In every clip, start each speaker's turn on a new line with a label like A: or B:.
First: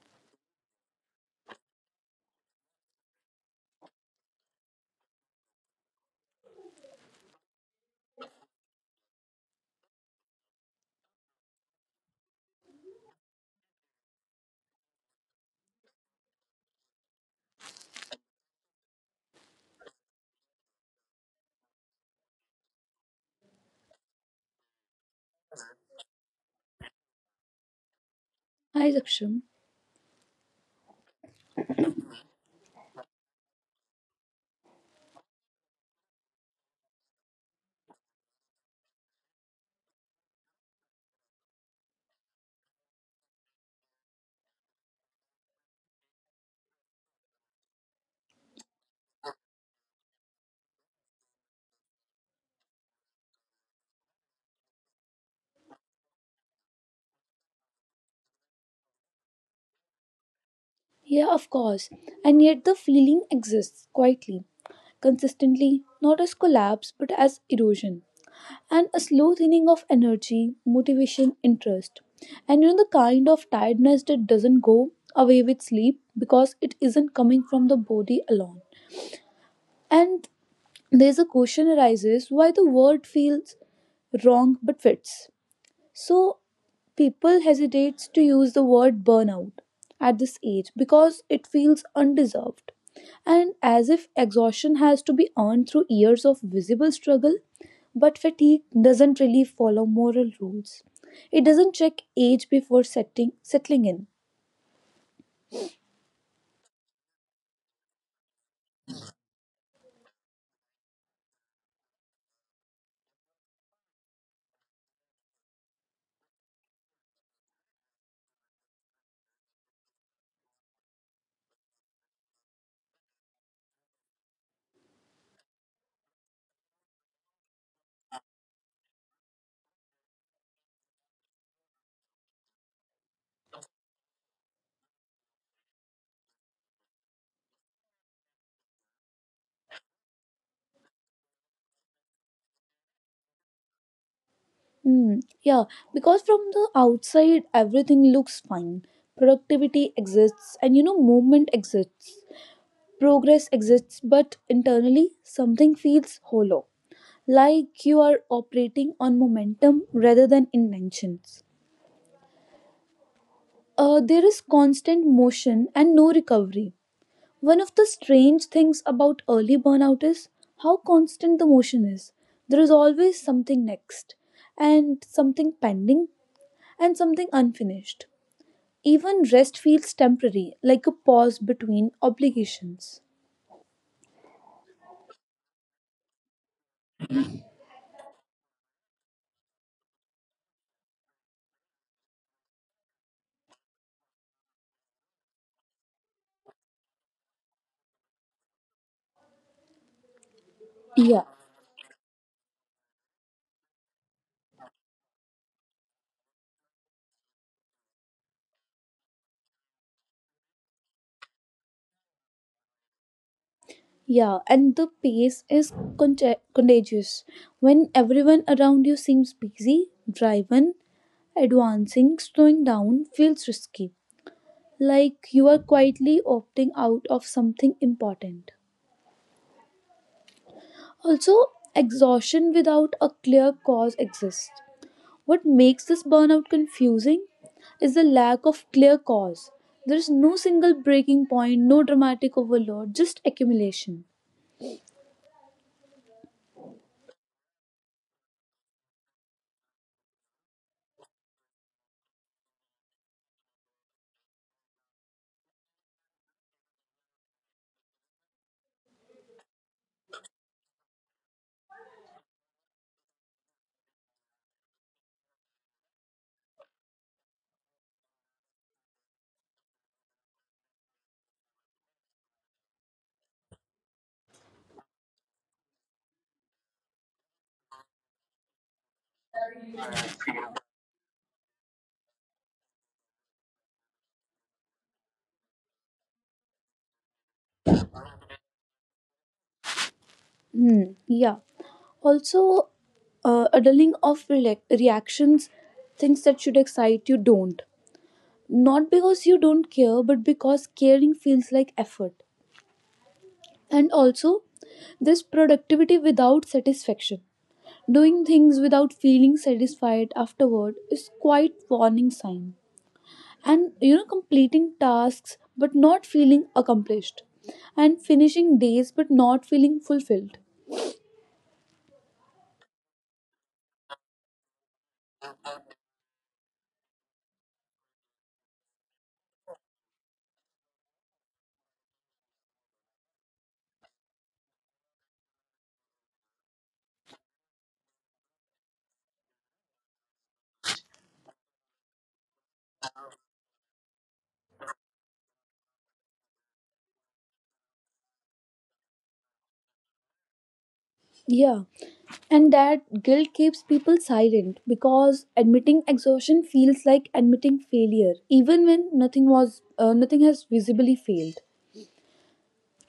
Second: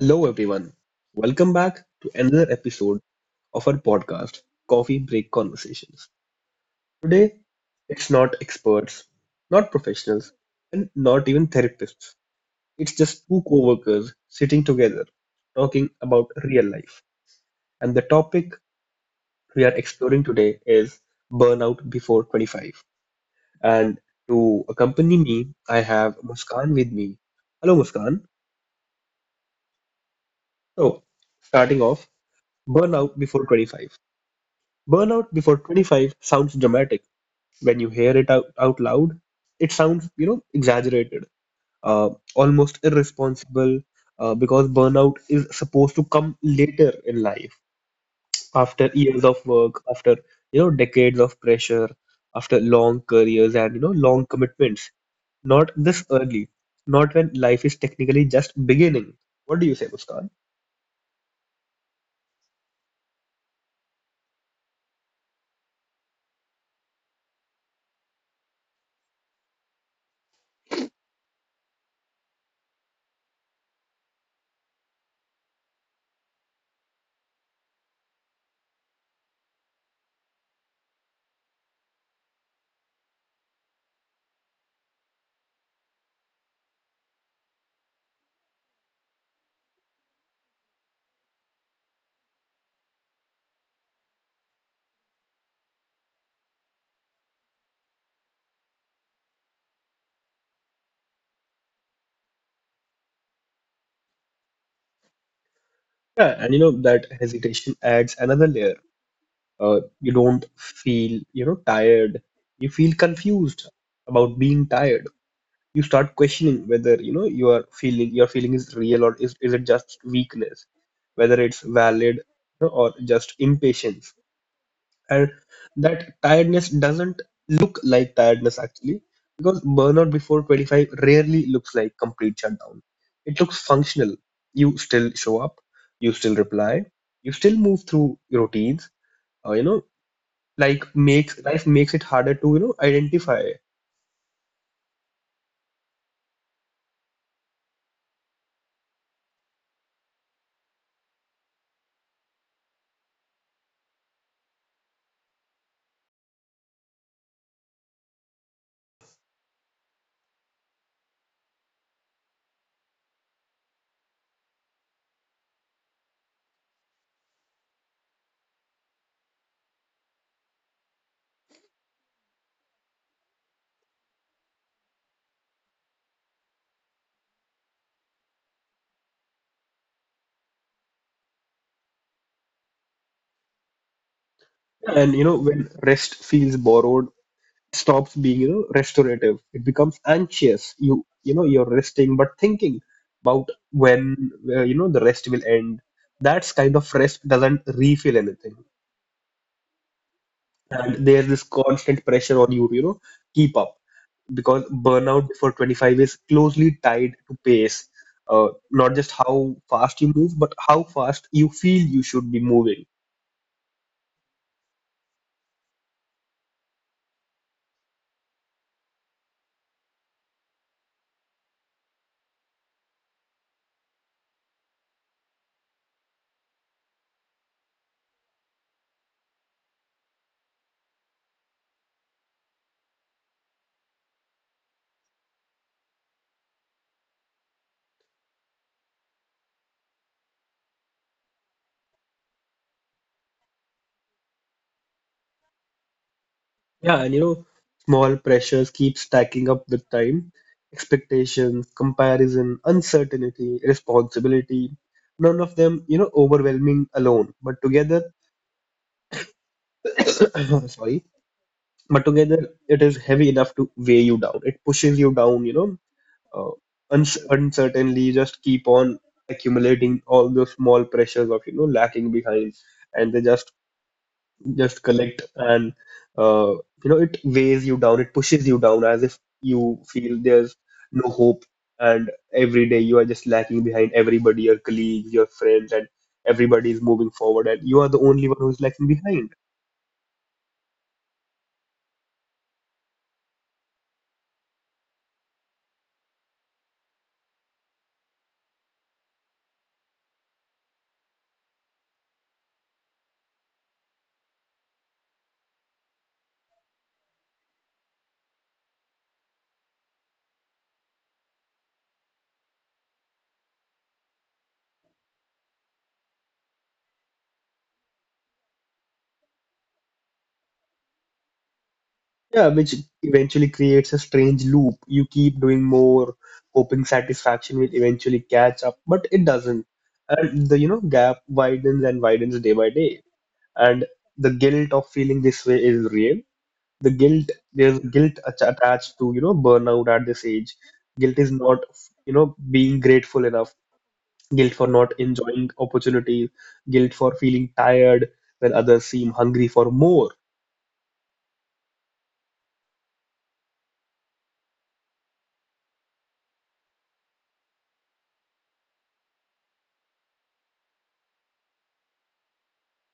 A: Hello, everyone. Welcome back to another episode of our podcast, Coffee Break Conversations. Today, it's not experts, not professionals, and not even therapists. It's just two co workers sitting together talking about real life. And the topic we are exploring today is burnout before 25. And to accompany me, I have Muskan with me. Hello, Muskan.
B: Hi, Raksham.
A: So, starting off, burnout before 25. Burnout before 25 sounds dramatic. When you hear it out loud, it sounds, you know, exaggerated, almost irresponsible, because burnout is supposed to come later in life, after years of work, after, you know, decades of pressure, after long careers and, you know, long commitments. Not this early, not when life is technically just beginning. What do you say, Muskan?
B: Yeah, of course. And yet the feeling exists quietly, consistently, not as collapse but as erosion. And a slow thinning of energy, motivation, interest. And you know the kind of tiredness that doesn't go away with sleep because it isn't coming from the body alone. And there's a question arises why the word feels wrong but fits. So people hesitates to use the word burnout at this age because it feels undeserved, and as if exhaustion has to be earned through years of visible struggle, but fatigue doesn't really follow moral rules. It doesn't check age before setting settling in.
A: Yeah, and you know, that hesitation adds another layer. You don't feel, you know, tired, you feel confused about being tired. You start questioning whether, you know, you are feeling your feeling is real, or is it just weakness, whether it's valid, you know, or just impatience. And that tiredness doesn't look like tiredness actually, because burnout before 25 rarely looks like complete shutdown. It looks functional. You still show up, you still reply, you still move through routines. You know, like makes life makes it harder to, you know, identify.
B: Hmm, yeah, because from the outside everything looks fine. Productivity exists, and movement exists. Progress exists, but internally something feels hollow, like you are operating on momentum rather than intentions. There is constant motion and no recovery. One of the strange things about early burnout is how constant the motion is. There is always something next, and something pending, and something unfinished. Even rest feels temporary, like a pause between obligations.
A: And you know, when rest feels borrowed, stops being, you know, restorative, it becomes anxious. You know, you're resting but thinking about when, you know, the rest will end. That's kind of rest doesn't refill anything. And
B: Yeah.
A: there's this constant pressure on you to, you know, keep up, because burnout before 25 is closely tied to pace, not just how fast you move but how fast you feel you should be moving.
B: Yeah, and the pace is contagious. When everyone around you seems busy, driving, advancing, slowing down feels risky. Like you are quietly opting out of something important. Also, exhaustion without a clear cause exists. What makes this burnout confusing is the lack of clear cause. There is no single breaking point, no dramatic overload, just accumulation.
A: Yeah, and you know, small pressures keep stacking up with time. Expectations, comparison, uncertainty, responsibility. None of them, you know, overwhelming alone. But together, sorry, but together it is heavy enough to weigh you down. It pushes you down, you know, uh, uncertainly. You just keep on accumulating all those small pressures of, you know, lacking behind, and they just collect and uh, you know, it weighs you down, it pushes you down, as if you feel there's no hope, and every day you are just lacking behind everybody, your colleagues, your friends, and everybody is moving forward and you are the only one who's lacking behind.
B: Hmm, yeah. Also, a dulling of reactions. Things that should excite you don't. Not because you don't care, but because caring feels like effort. And also, this productivity without satisfaction. Doing things without feeling satisfied afterward is quite warning sign. And completing tasks but not feeling accomplished. And finishing days but not feeling fulfilled.
A: Yeah, which eventually creates a strange loop. You keep doing more, hoping satisfaction will eventually catch up, but it doesn't, and the, you know, gap widens and widens day by day. And the guilt of feeling this way is real. The guilt, there's guilt attached to, you know, burnout at this age. Guilt is not, you know, being grateful enough. Guilt for not enjoying opportunities, guilt for feeling tired when others seem hungry for more.
B: Yeah, and that guilt keeps people silent because admitting exhaustion feels like admitting failure, even when nothing has visibly failed.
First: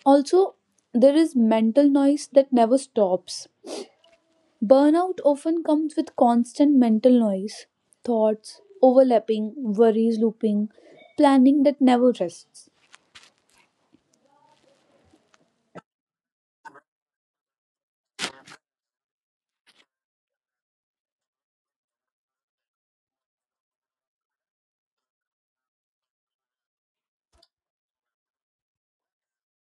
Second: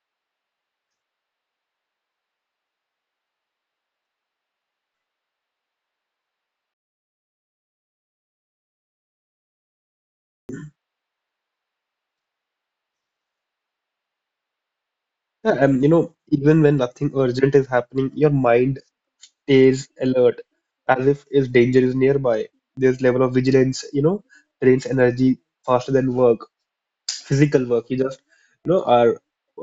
B: Also, there is mental noise that never stops. Burnout often comes with constant mental noise, thoughts overlapping, worries looping, planning that never rests.
A: Yeah, and you know, even when nothing urgent is happening, your mind stays alert as if danger is nearby. This level of vigilance, you know, drains energy faster than work. Physical work. You just, you know, are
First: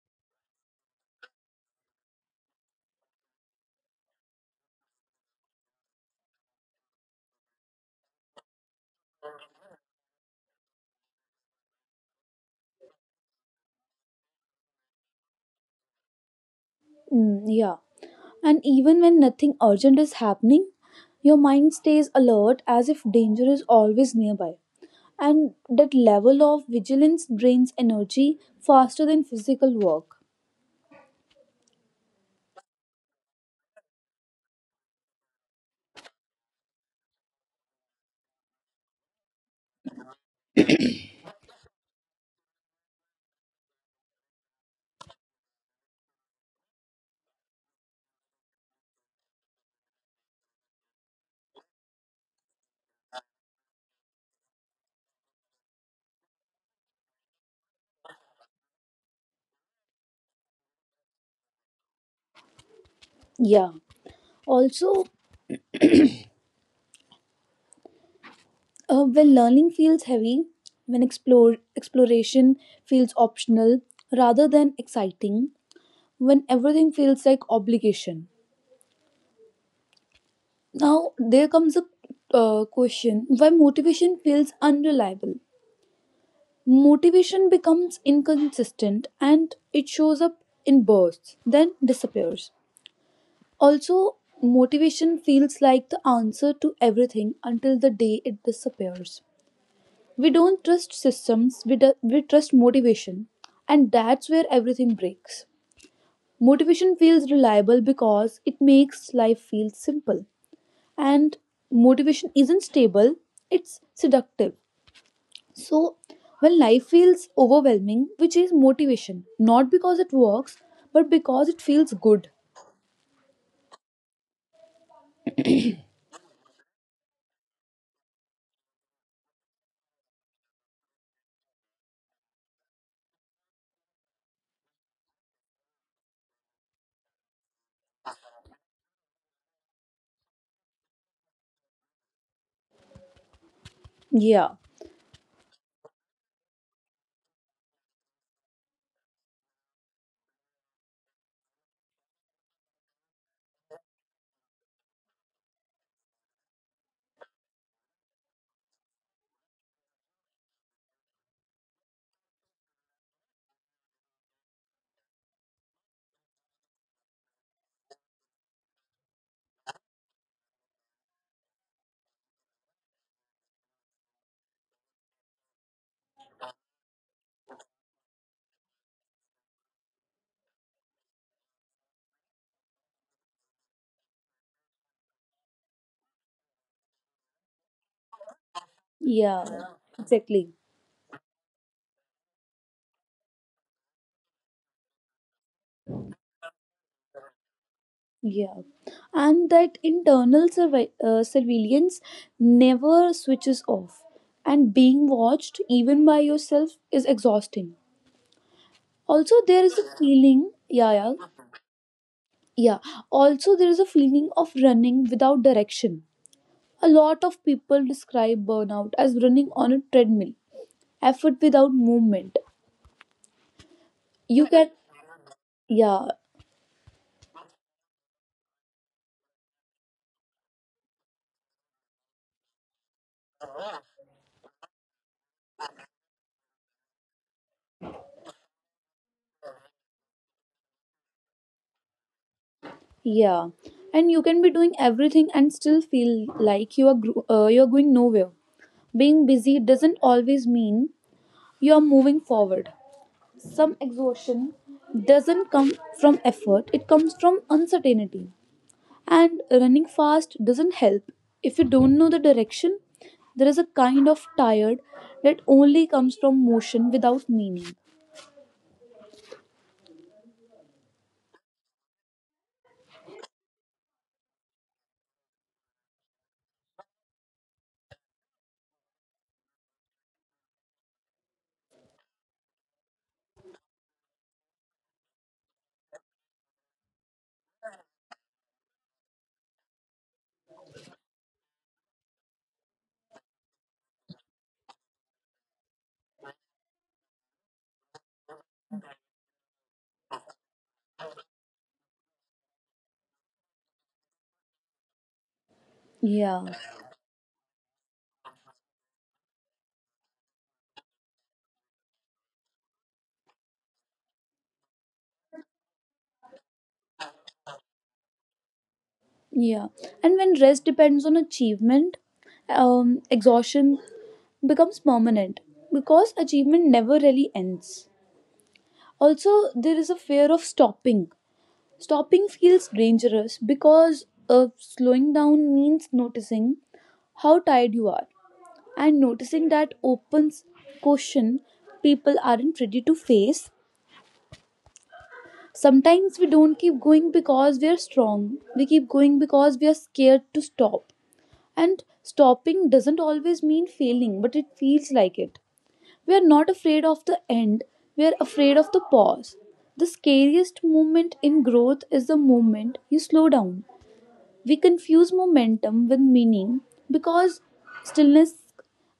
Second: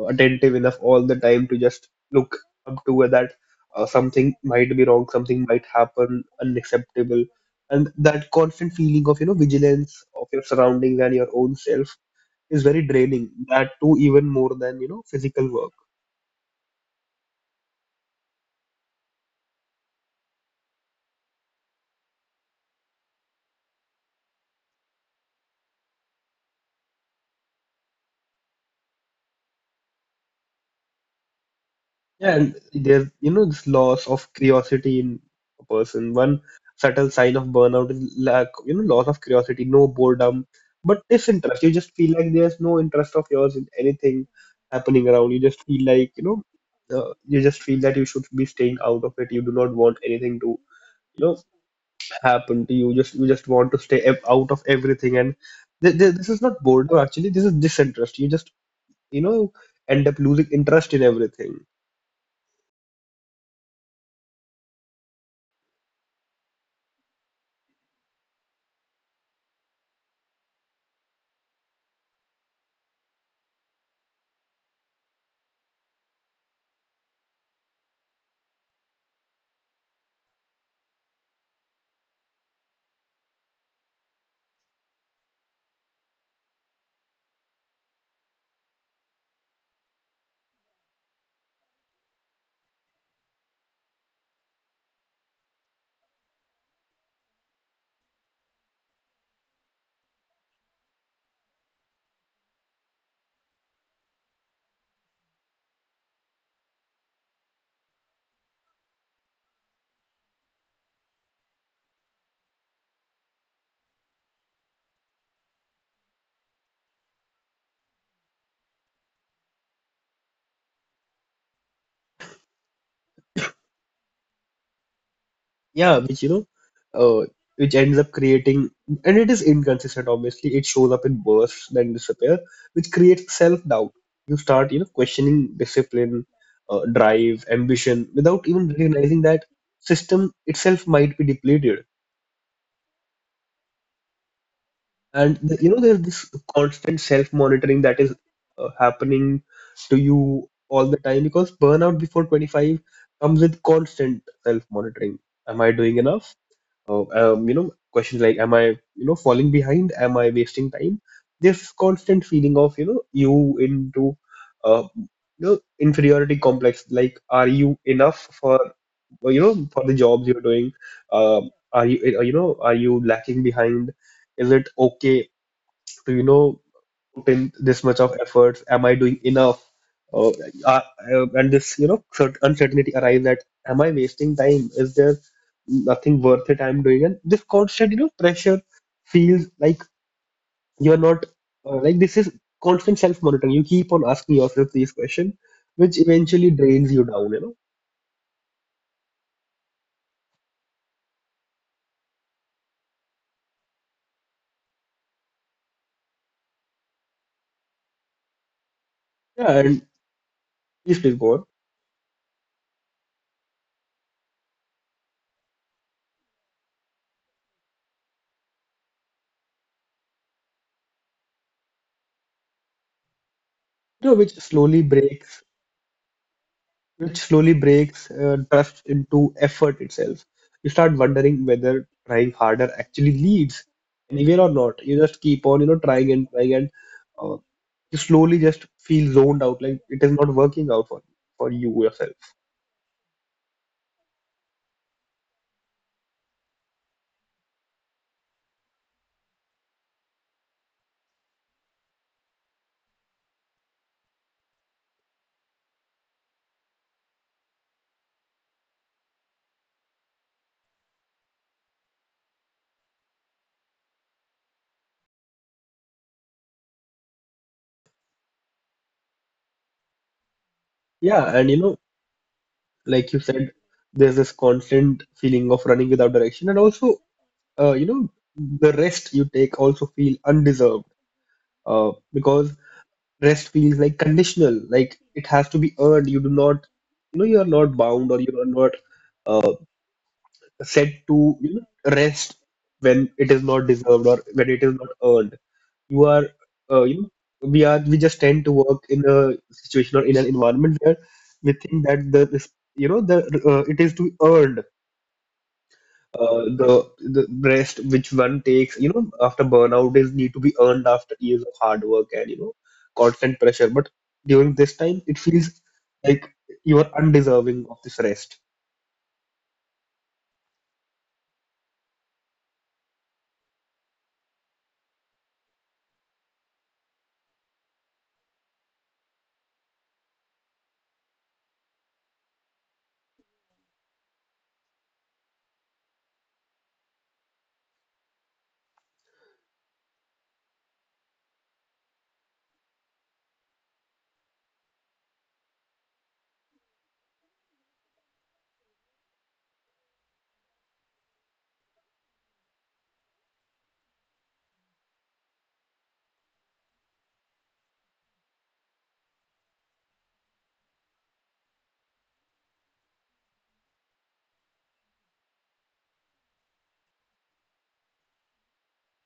A: attentive enough all the time to just look up to where that, something might be wrong, something might happen, unacceptable, and that constant feeling of, you know, vigilance of your surroundings and your own self is very draining. That too, even more than, you know, physical work.
B: Mm, yeah. And even when nothing urgent is happening, your mind stays alert as if danger is always nearby. And that level of vigilance drains energy faster than physical work.
A: Yeah, and there's, you know, this loss of curiosity in a person. One subtle sign of burnout is lack, you know, loss of curiosity, no boredom, but disinterest. You just feel like there's no interest of yours in anything happening around. You just feel like, you know, you just feel that you should be staying out of it. You do not want anything to, you know, happen to you. Just, you just want to stay out of everything. And th th this is not boredom actually. This is disinterest. You just, you know, end up losing interest in everything.
B: Yeah. Also, when learning feels heavy, when exploration feels optional rather than exciting, when everything feels like obligation. Now, there comes a question why motivation feels unreliable. Motivation becomes inconsistent, and it shows up in bursts, then disappears. Also, motivation feels like the answer to everything until the day it disappears. We don't trust systems, we trust motivation, and that's where everything breaks. Motivation feels reliable because it makes life feel simple, and motivation isn't stable, it's seductive. So, when life feels overwhelming, we chase motivation, not because it works, but because it feels good.
A: Yeah, which you know, uh, which ends up creating, and it is inconsistent. Obviously, it shows up in bursts, then disappear, which creates self-doubt. You start, you know, questioning discipline, drive, ambition, without even realizing that system itself might be depleted.
B: Yeah,
A: And the, you know, there's this constant self-monitoring that is happening to you all the time, because burnout before 25 comes with constant self-monitoring. Am I doing enough? You know, questions like, am I, you know, falling behind? Am I wasting time? This constant feeling of, you know, you into, you know, inferiority complex. Like, are you enough for, you know, for the jobs you're doing? Uh, are you, you know, are you lacking behind? Is it okay to, you know, put in this much of efforts? Am I doing enough? Uh, uh, and this, you know, uncertainty arrives that am I wasting time? Is there nothing worth it I'm doing? And this constant, you know, pressure feels
B: yeah, yeah.
A: like
B: Exactly.
A: you're not, like this is constant self-monitoring. You keep on asking yourself these questions, which eventually drains you down, you know.
B: Yeah, and that internal surveillance never switches off, and being watched even by yourself is exhausting. Also,
A: Yeah,
B: there
A: and
B: is a feeling, yeah,
A: please, please
B: yeah,
A: go on.
B: yeah. Also, there is a feeling of running without direction. A lot of people describe burnout as running on a treadmill, effort without movement.
A: You know, which
B: You can
A: slowly breaks
B: Yeah,
A: Which slowly breaks trust into effort itself. You start wondering whether trying harder actually leads anywhere or not. You just keep on, you know, trying and trying, and uh, you slowly just feel zoned out, like it is not working out for you yourself.
B: yeah. And you can be doing everything and still feel like you are you are going nowhere. Being busy doesn't always mean you are moving forward. Some exhaustion doesn't come from effort, it comes from uncertainty. And running fast doesn't help if you don't know the direction. There is a kind of tired that only comes from motion without meaning.
A: Yeah, and you know, like you said, there's this constant feeling of running without direction, and also, you know, the rest you take also feel undeserved. Because rest feels like conditional, like it has to be earned. You do not, you know, you are not bound, or you are not set to, you know, rest when it is not deserved or when it is not earned. You are, you know, we are, we just tend to work in a situation or in an environment where we think that the this, you know, the, it is to be earned, uh,
B: Yeah.
A: the the rest which one takes, you know, after burnout is need to be earned after years of hard work and, you know, constant pressure. But during this time it feels like you are undeserving of this rest.
B: Yeah. And when rest depends on achievement, exhaustion becomes permanent because achievement never really ends. Also, there is a fear of stopping. Stopping feels dangerous because slowing down means noticing how tired you are, and noticing that opens question people aren't ready to face. Sometimes we don't keep going because we are strong. We keep going because we are scared to stop. And stopping doesn't always mean failing, but it feels like it. We are not afraid of the end, we are afraid of the pause. The scariest moment in growth is the moment you slow down. We confuse momentum with meaning because stillness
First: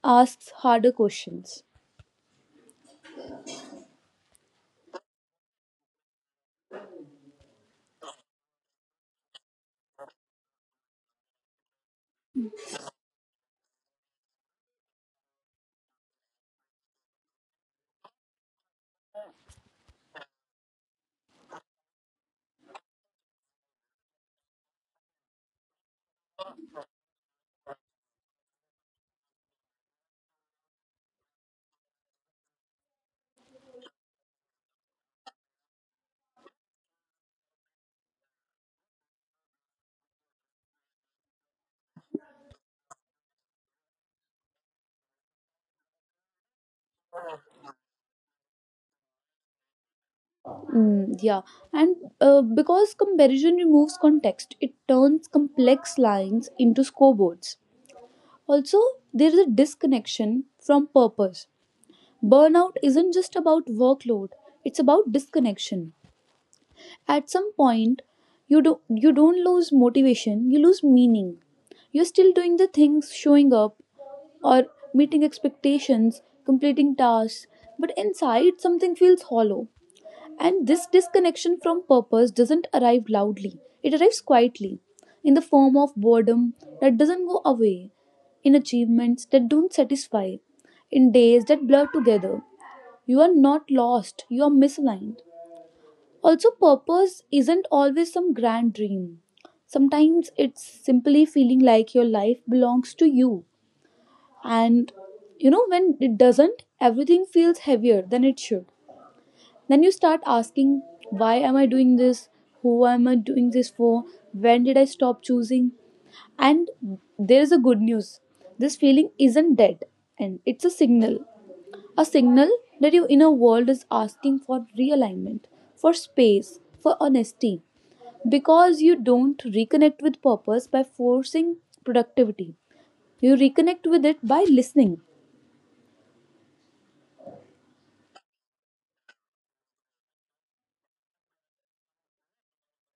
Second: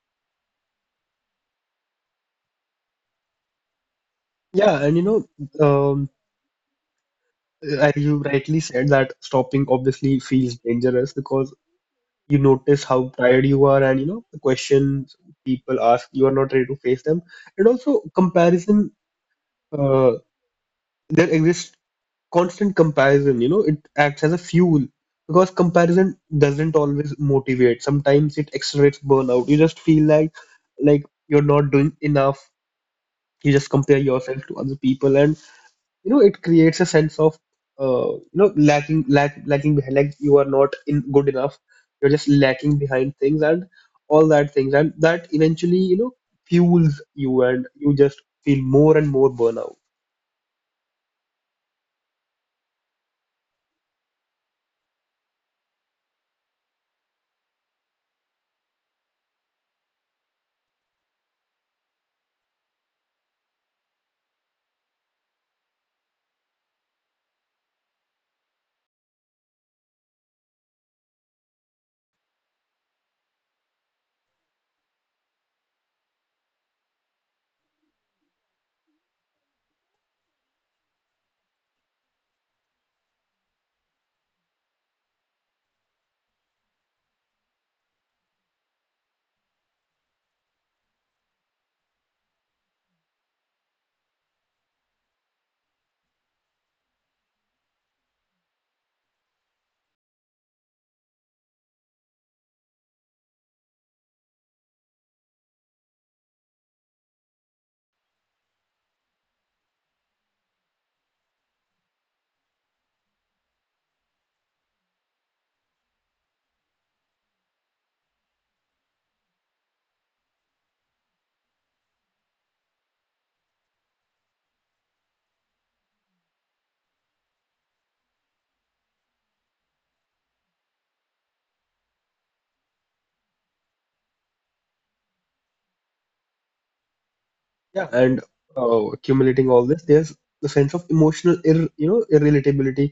B: asks harder questions.
A: Yeah, and you know, um, as you rightly said that stopping obviously feels dangerous because you notice how tired you are, and you know, the questions people ask, you are not ready to face them. And also comparison, uh, there exists constant comparison, you know, it acts as a fuel, because comparison doesn't always motivate. Sometimes it accelerates burnout. You just feel like you're not doing enough. You just compare yourself to other people, and you know, it creates a sense of, you know, lacking behind. Like you are not in good enough. You're just lacking behind things and all that things, and that eventually, you know, fuels you, and you just feel more and more burnout.
B: Mm, yeah, and because comparison removes context, it turns complex lines into scoreboards. Also, there is a disconnection from purpose. Burnout isn't just about workload, it's about disconnection. At some point, you don't lose motivation, you lose meaning. You're still doing the things, showing up, or meeting expectations, completing tasks, but inside something feels hollow. And this disconnection from purpose doesn't arrive loudly. It arrives quietly, in the form of boredom that doesn't go away, in achievements that don't satisfy, in days that blur together. You are not lost, you are misaligned. Also, purpose isn't always some grand dream. Sometimes it's simply feeling like your life belongs to you. And when it doesn't, everything feels heavier than it should. Then you start asking, why am I doing this? Who am I doing this for? When did I stop choosing? And there's a good news, this feeling isn't dead, and it's a signal. A signal that your inner world is asking for realignment, for space, for honesty. Because you don't reconnect with purpose by forcing productivity, you reconnect with it by listening.
A: Yeah, and accumulating all this, there's the sense of emotional, ir you know, irrelatability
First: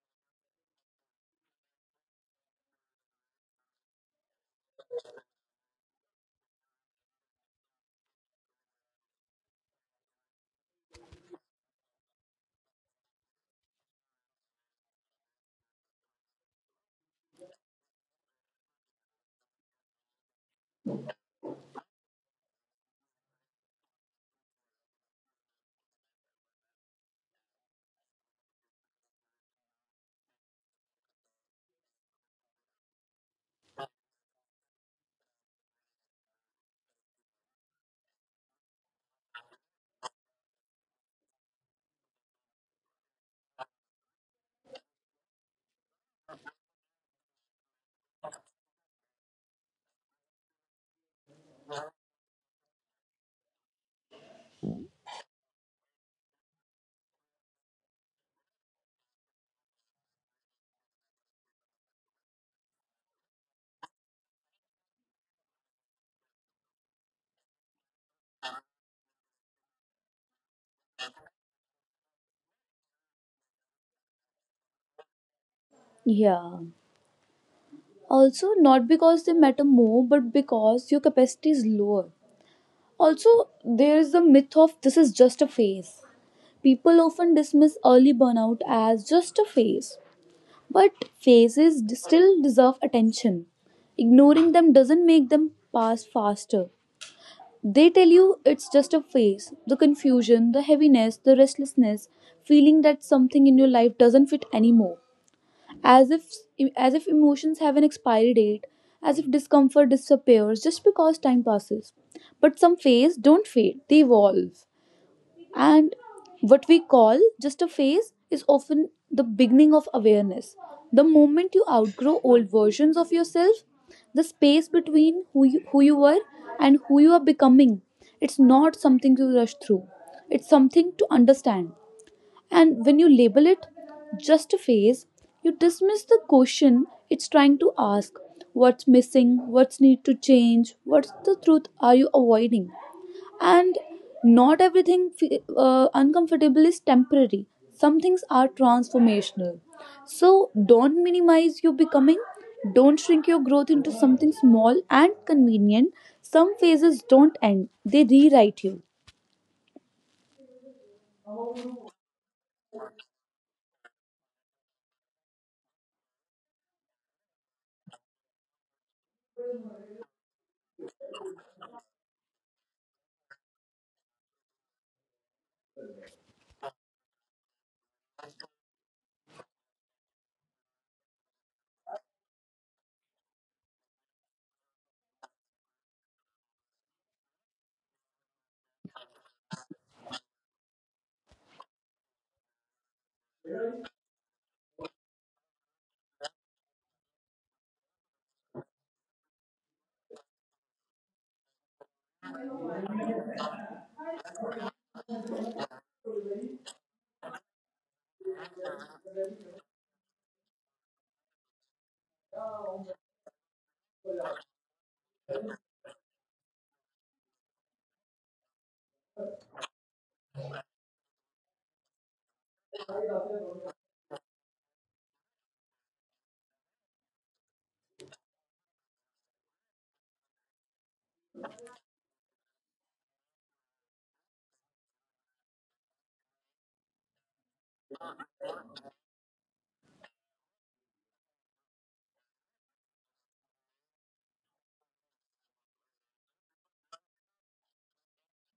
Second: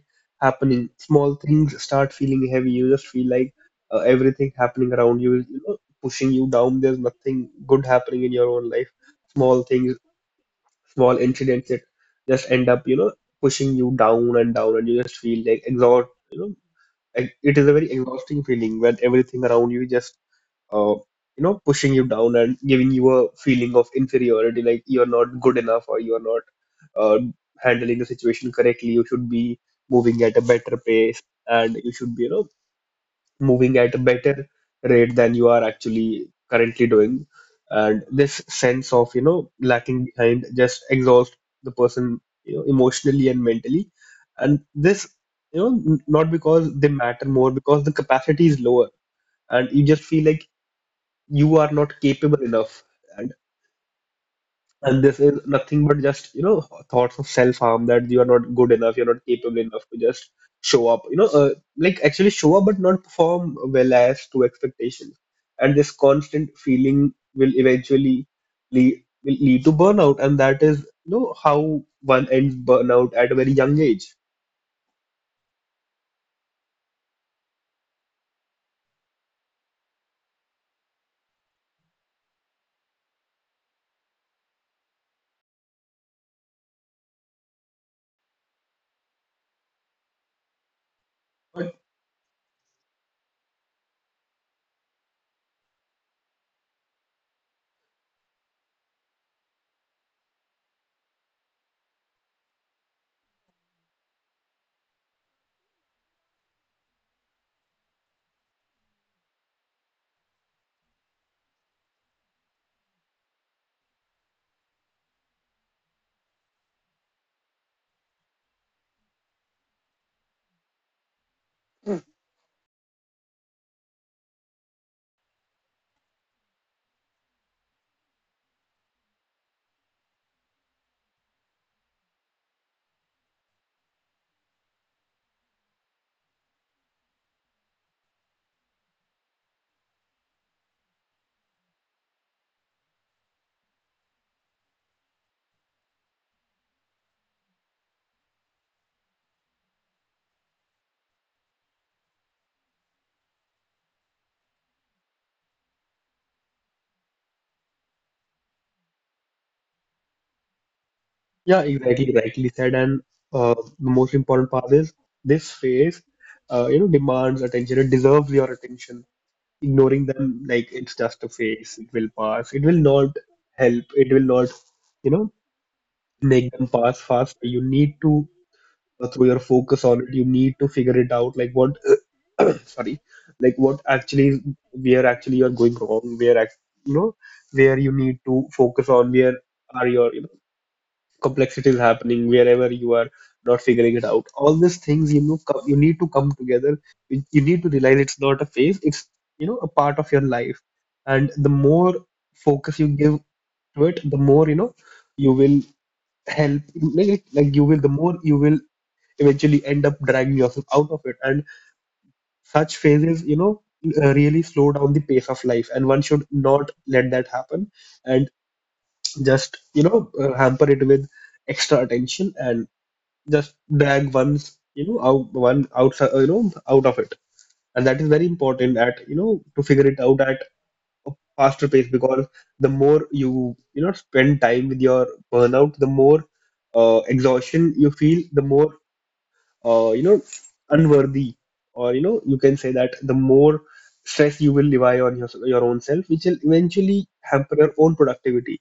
A: happening. Small things start feeling heavy. You just feel like, everything happening around you is, you know, pushing you down. There's nothing good happening in your own life. Small things, small incidents that just end up, you know, pushing you down and down, and you just feel like exhaust, you know, like, it is a very exhausting feeling when everything around you just, uh, you know, pushing you down and giving you a feeling of inferiority, like you're not good enough or you're not, uh, handling the situation correctly. You should be moving at a better pace, and you should be, you know, moving at a better rate than you are actually currently doing. And this sense of, you know, lacking behind just exhausts the person, you know, emotionally and mentally. And this, you know, not because they matter more, because the capacity is lower, and you just feel like you are not capable enough. And this is nothing but just, you know, thoughts of self-harm, that you are not good enough, you're not capable enough to just show up, you know, like actually show up but not perform well as to expectations. And this constant feeling will eventually lead to burnout, and that is, you know, how one ends burnout at a very young age.
B: Yeah. Also, not because they matter more, but because your capacity is lower. Also, there is the myth of this is just a phase. People often dismiss early burnout as just a phase. But faces
A: But
B: still deserve attention. Ignoring them doesn't make them pass faster. They tell you it's just a phase. The confusion, the heaviness, the restlessness, feeling that something in your life doesn't fit anymore. As if as if emotions have an expiry date, as if discomfort disappears just because time passes. But some phases don't fade, they evolve. And what we call just a phase is often the beginning of awareness. The moment you outgrow old versions of yourself, the space between who you were and who you are becoming, it's not something to rush through. It's something to understand. And when you label it just a phase, you dismiss the question it's trying to ask. What's missing? What's need to change? What's the truth are you avoiding? And not everything uncomfortable is temporary. Some things are transformational. So don't minimize your becoming. Don't shrink your growth into something small and convenient. Some phases don't end, they rewrite you.
A: yeah, exactly, rightly said. And the most important part is this phase, you know, demands attention. It deserves your attention. Ignoring them like it's just a phase, it will pass, it will not help. It will not, you know, make them pass fast. You need to, throw your focus on it. You need to figure it out, like what sorry, like what actually, where actually you are going wrong, where you know, where you need to focus on where are your complexity is happening, wherever you are not figuring it out. All these things, you need to come together. You need to realize it's not a phase, it's a part of your life. And the more focus you give to it, the more you will help, like you will, the more you will eventually end up dragging yourself out of it. And such phases, really slow down the pace of life, and one should not let that happen, and just hamper it with extra attention, and just drag one outside, out of it. And that is very important at, to figure it out at a faster pace, because the more you you know spend time with your burnout, the more exhaustion you feel, the more uh, you know unworthy, or you can say that, the more stress you will rely on your own self, which will eventually hamper your own productivity.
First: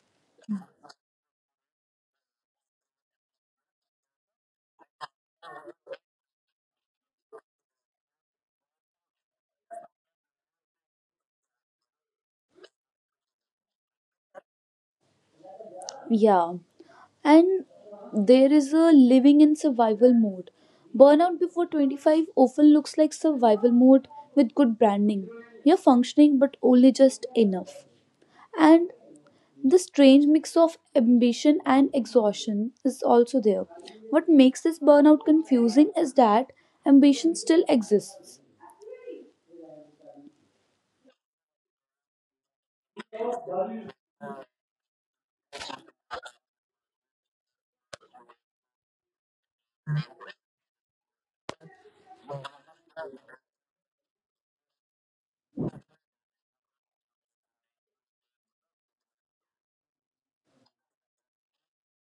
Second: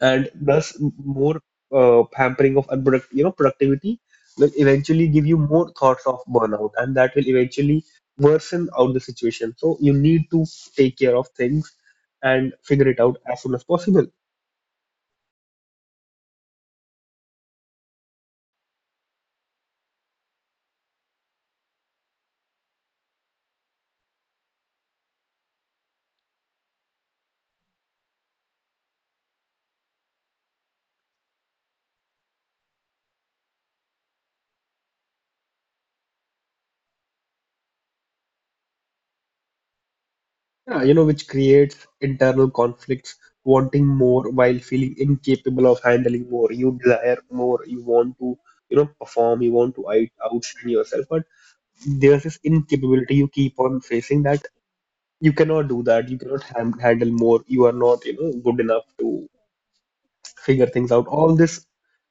A: And thus more pampering of unproduct you know productivity will eventually give you more thoughts of burnout, and that will eventually worsen out the situation. So you need to take care of things and figure it out as soon as possible.
B: Yeah. And there is a living in survival mode. Burnout before 25 often looks like survival mode with good branding. You're functioning, but only just enough. And the strange mix of ambition and exhaustion is also there. What makes this burnout confusing is that ambition still exists.
A: Yeah, which creates internal conflicts, wanting more while feeling incapable of handling more. You desire more, you want to perform, you want to outshine yourself, but there's this incapability you keep on facing, that you cannot do that, you cannot handle more, you are not good enough to figure things out. All this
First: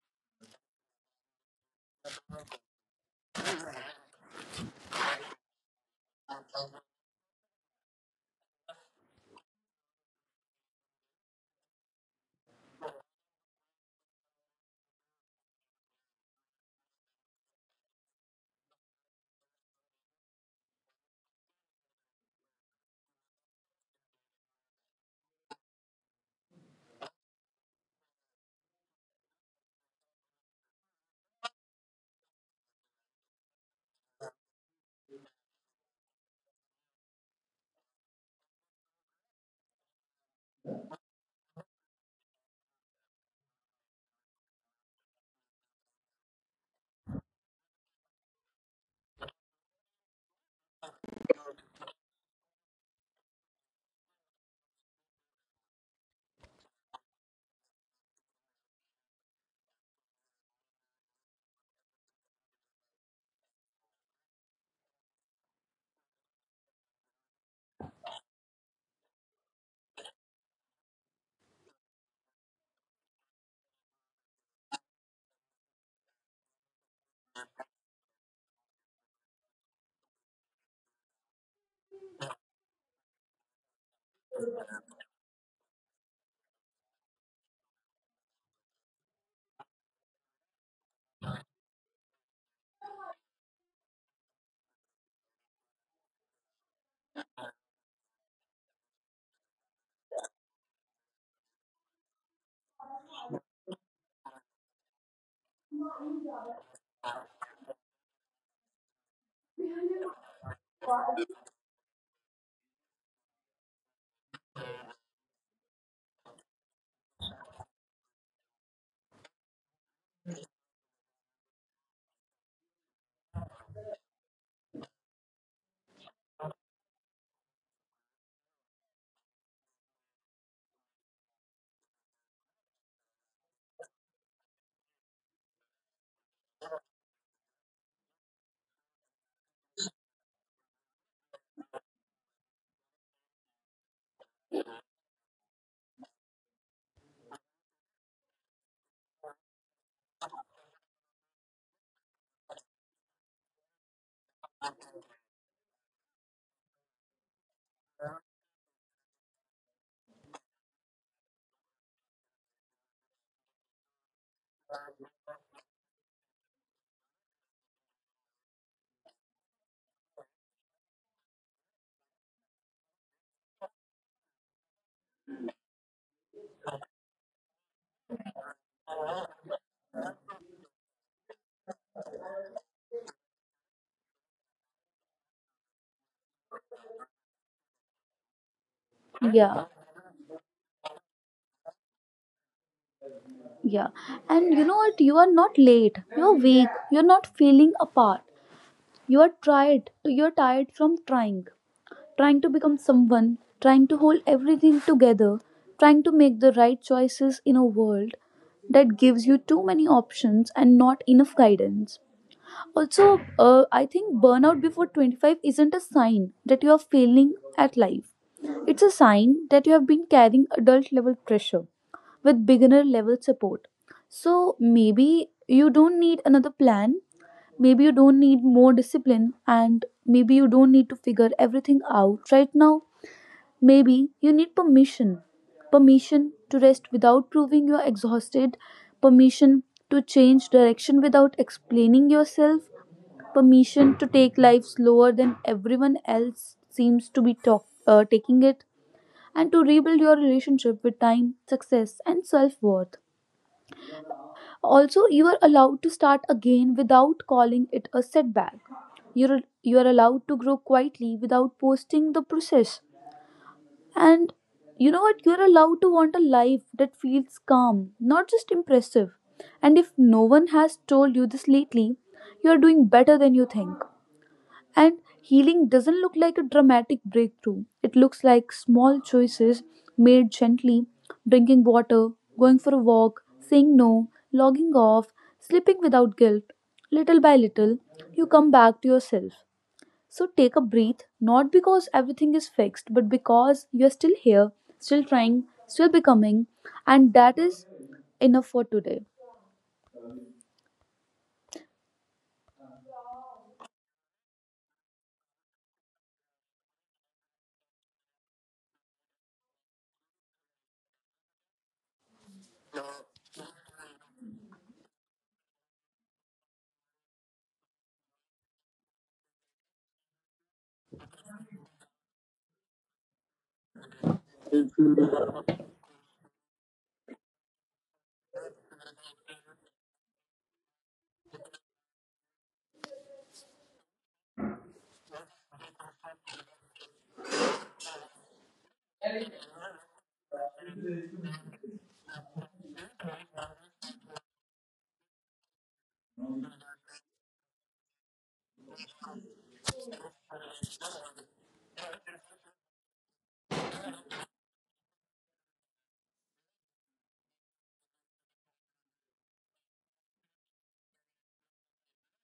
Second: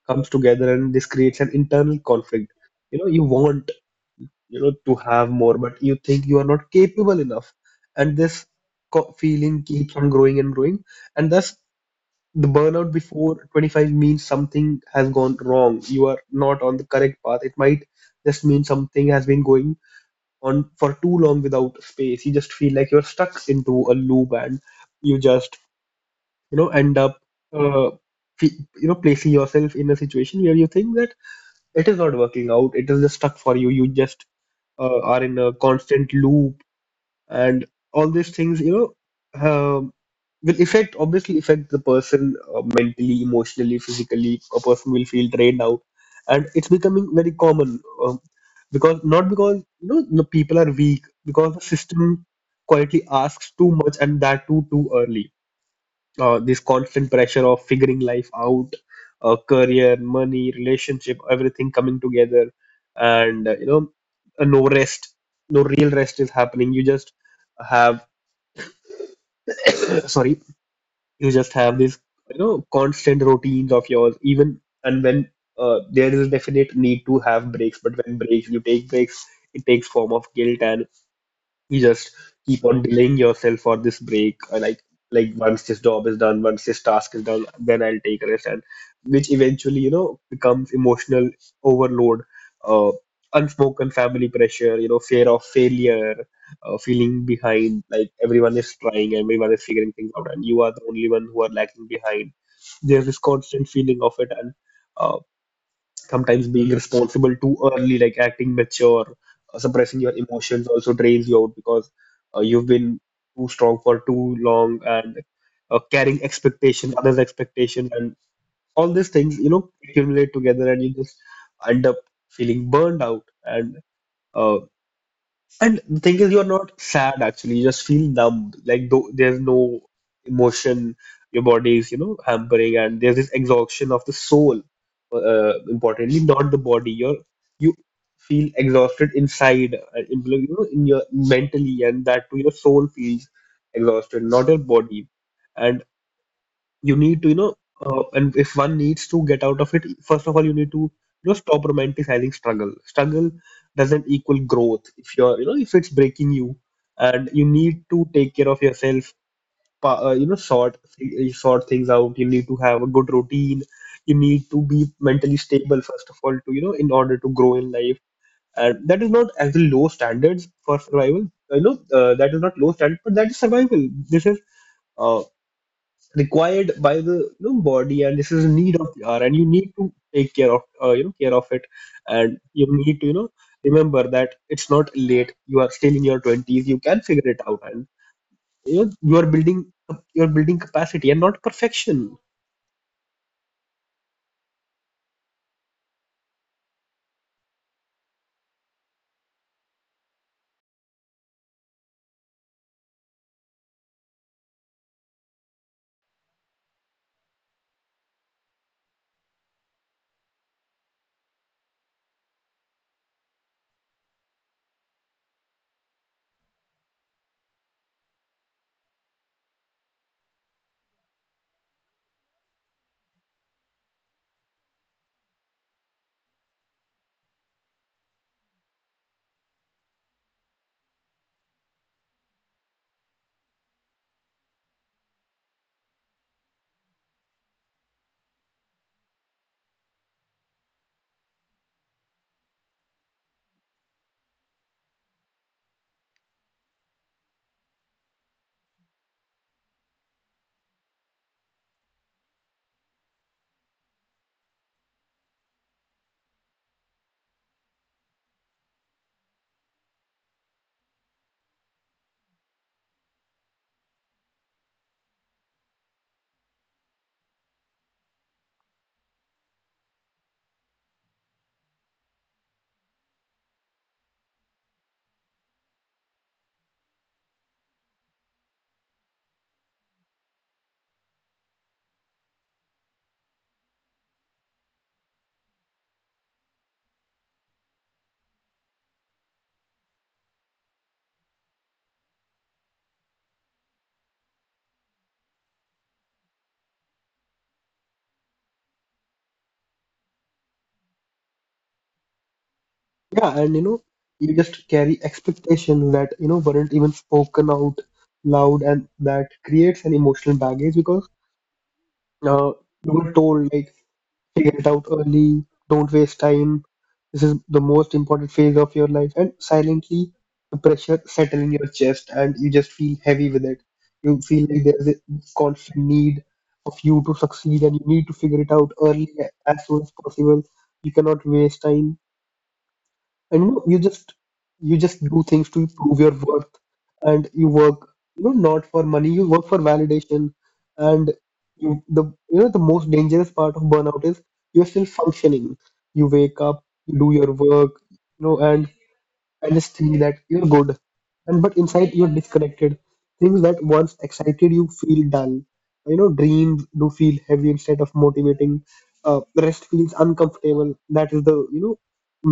A: comes together, and this creates an internal conflict. You want, to have more, but you think you are not capable enough. And this feeling keeps on growing and growing. And thus the burnout before 25 means something has gone wrong, you are not on the correct path. It might just mean something has been going on for too long without space. You just feel like you're stuck into a loop, and you just end up uh, placing yourself in a situation where you think that it is not working out, it is just stuck for you. You just are in a constant loop. And all these things, will affect, obviously affect the person mentally, emotionally, physically. A person will feel drained out, and it's becoming very common. um, because not because the people are weak, because the system quietly asks too much, and that too early. This constant pressure of figuring life out, career, money, relationship, everything coming together. And no rest, no real rest is happening. You just have sorry, you just have this, constant routines of yours. Even, and when there is a definite need to have breaks, but when breaks you take breaks, it takes form of guilt. And you just keep on delaying yourself for this break, or like once this job is done, once this task is done, then I'll take a rest. And which eventually becomes emotional overload. uh Unspoken family pressure, fear of failure, feeling behind, like everyone is trying, everyone is figuring things out, and you are the only one who are lacking behind. There's this constant feeling of it. And uh, sometimes being responsible too early, like acting mature, suppressing your emotions also drains you out, because you've been too strong for too long. And carrying expectation, others' expectation, and all these things, accumulate together, and you just end up feeling burned out. Uh, and the thing is, you're not sad actually. You just feel numb. Like, though there's no emotion. Your body is, hampering, and there's this exhaustion of the soul. Importantly, not the body. You feel exhausted inside, in your mentally, and that too, your soul feels exhausted, not your body. And you need to and if one needs to get out of it, first of all you need to stop romanticizing struggle. Struggle doesn't equal growth if you're, if it's breaking you. And you need to take care of yourself, pa- uh, you know sort sort things out. You need to have a good routine, you need to be mentally stable first of all to, in order to grow in life. And that is not as low standards for survival, that is not low standard, but that is survival. This is uh, required by the, body, and this is a need of the hour, and you need to take care of care of it. And you need to remember that it's not late, you are still in your 20s, you can figure it out. And you are building,
B: Yeah,
A: you're building capacity and not perfection.
B: yeah. And you know what? You are not late. You're weak. You're not feeling apart. You are tired. You're tired from trying. Trying to become someone, trying to hold everything together, trying to make the right choices in a world that gives you too many options and not enough guidance. Also, I think burnout before 25 isn't a sign that you are failing at life. It's a sign that you have been carrying adult level pressure with beginner level support. So maybe you don't need another plan, maybe you don't need more discipline, and maybe you don't need to figure everything out right now. Maybe you need permission. Permission to rest without proving you're exhausted, permission to change direction without explaining yourself, permission to take life slower than everyone else seems to be taking it, and to rebuild your relationship with time, success, and self worth. Also, you are allowed to start again without calling it a setback. You are allowed to grow quietly without posting the process. And you know what? You're allowed to want a life that feels calm, not just impressive. And if no one has told you this lately, you're doing better than you think. And healing doesn't look like a dramatic breakthrough. It looks like small choices made gently: drinking water, going for a walk, saying no, logging off, sleeping without guilt. Little by little, you come back to yourself. So take a breath, not because everything is fixed, but because you're still here, still trying, still becoming, and that is enough for today.
A: Yeah, and you just carry expectations that weren't even spoken out loud, and that creates an emotional baggage, because uh, you were told, like, figure it out early. Don't waste time. This is the most important phase of your life. And silently, the pressure settle in your chest, and you just feel heavy with it. You feel like there's a constant need of you to succeed, and you need to figure it out early, as soon as possible. You cannot waste time. And you just, you just do things to prove your worth. And you work, not for money, you work for validation. And you the the most dangerous part of burnout is, you're still functioning, you wake up, you do your work, know and and just think that you're good. And but inside you're disconnected, things that once excited you feel dull. Dreams do feel heavy instead of motivating. Rest feels uncomfortable, that is the,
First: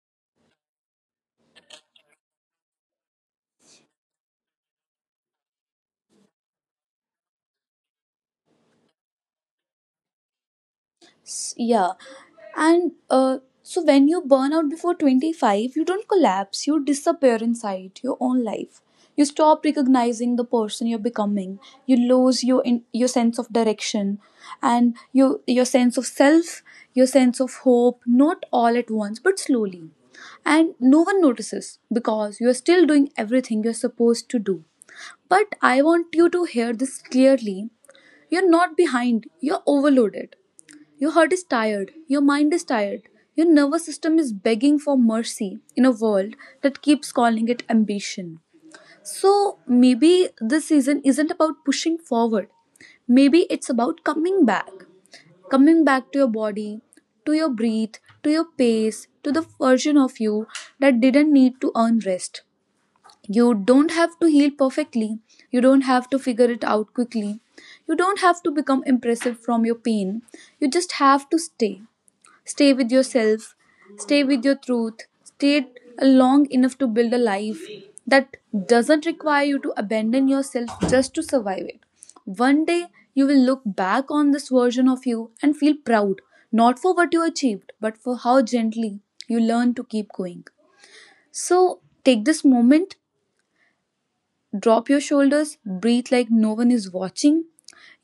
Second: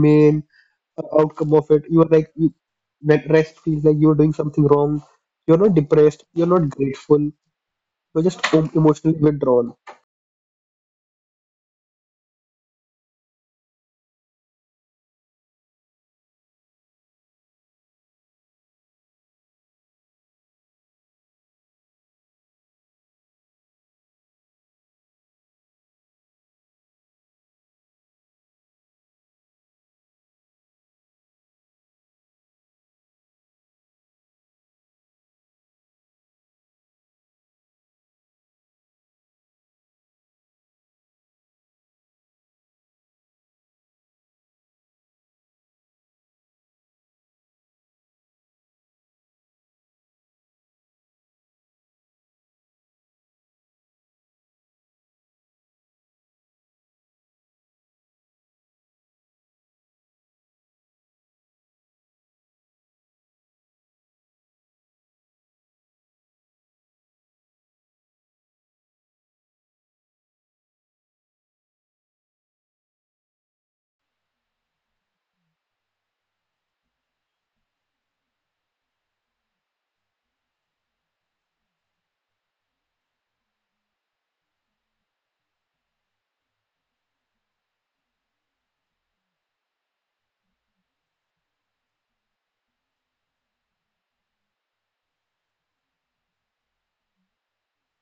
A: main outcome of it. You are like, you, that rest feels like you're doing something wrong. You're not depressed. You're not grateful. You're just emotionally withdrawn.
B: Yeah, and so when you burn out before 25, you don't collapse, you disappear inside your own life. You stop recognizing the person you're becoming. You lose your sense of direction, and your sense of self, your sense of hope, not all at once but slowly. And no one notices because you're still doing everything you're supposed to do. But I want you to hear this clearly: you're not behind, you're overloaded. Your heart is tired, your mind is tired, your nervous system is begging for mercy in a world that keeps calling it ambition. So maybe this season isn't about pushing forward. Maybe it's about coming back. Coming back to your body, to your breathe, to your pace, to the version of you that didn't need to earn rest. You don't have to heal perfectly. You don't have to figure it out quickly. You don't have to become impressive from your pain. You just have to stay. Stay with yourself, stay with your truth, stay long enough to build a life that doesn't require you to abandon yourself just to survive it. One day, you will look back on this version of you and feel proud, not for what you achieved, but for how gently you learned to keep going. So, take this moment. Drop your shoulders, breathe like no one is watching.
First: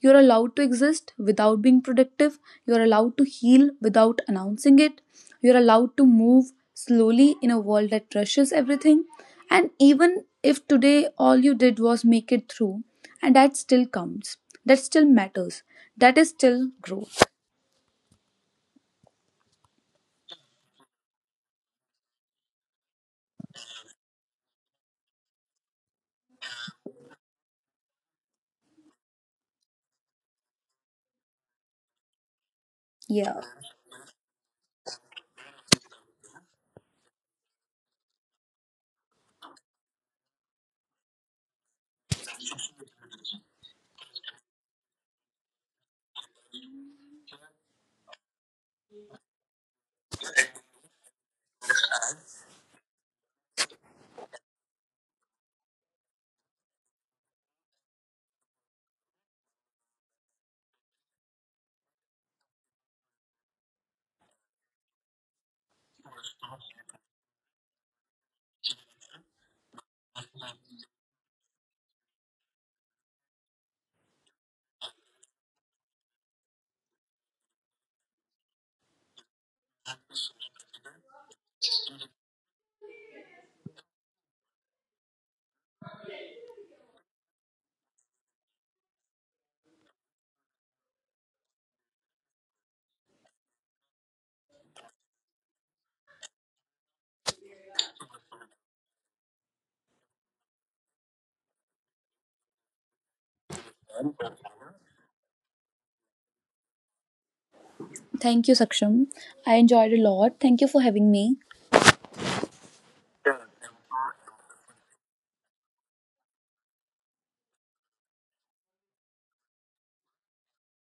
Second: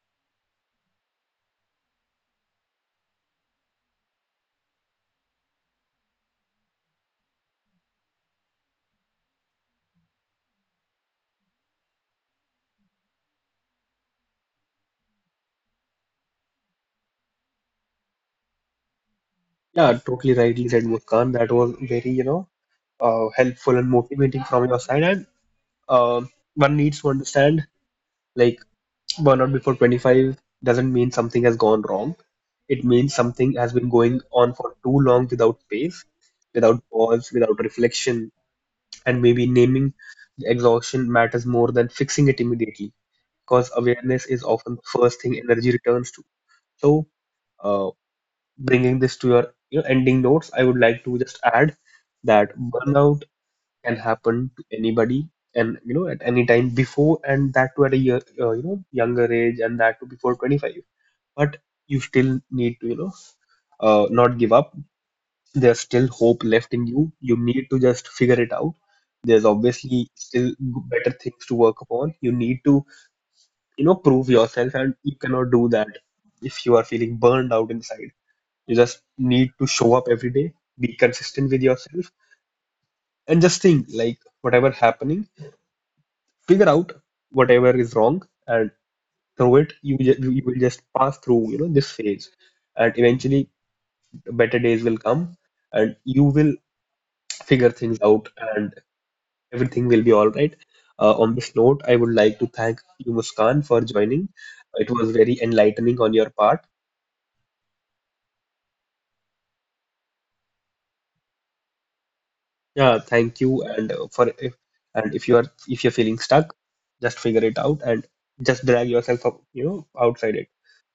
B: You're allowed to exist without being productive. You're allowed to heal without announcing it. You're allowed to move slowly in a world that rushes everything. And even if today all you did was make it through, and that still counts, that still matters, that is still growth.
A: Yeah, totally rightly said, Muskan. That was very, helpful and motivating from your side. And um one needs to understand, like, burnout before 25 doesn't mean something has gone wrong. It means
B: Yeah.
A: something has been going on for too long without pace, without pause, without reflection, and maybe naming the exhaustion matters more than fixing it immediately, because awareness is often the first thing energy returns to. So, uh, bringing this to your, ending notes, I would like to just add that burnout can happen to anybody, and at any time before, and that to at a year, younger age, and that to before 25. But you still need to not give up, there's still hope left in you, you need to just figure it out. There's obviously still better things to work upon, you need to prove yourself, and you cannot do that if you are feeling burned out inside. You just need to show up every day, be consistent with yourself, and just think, like, whatever happening, figure out whatever is wrong. And through it you will just pass through, this phase. And eventually better days will come, and you will figure things out, and everything will be all right. On this note, I would like to thank you, Muskan, for joining. It was very enlightening on your part.
B: Thank you, Saksham. I enjoyed a lot. Thank you for having me.
A: Yeah, thank you. And if you are if you're feeling stuck, just figure it out, and just drag yourself up, outside it.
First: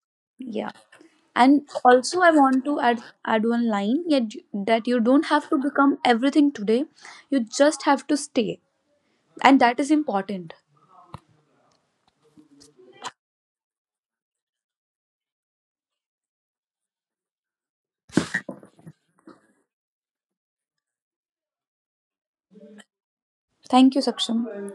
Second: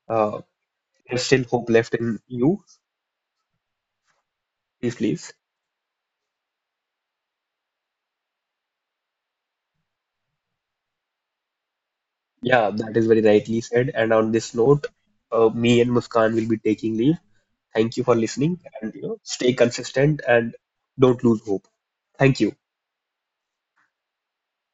A: Uh,
B: Yeah.
A: there's still
B: And
A: hope left in
B: also, I
A: you.
B: want to add one line yet, that
A: Please,
B: you don't
A: please.
B: have to become everything today. You just have to stay, and that is important.
A: Yeah, that is very rightly said. And on this note, me and Muskan will be taking leave. Thank you for listening, and stay consistent, and don't lose hope. Thank you.
B: Thank you, Saksham.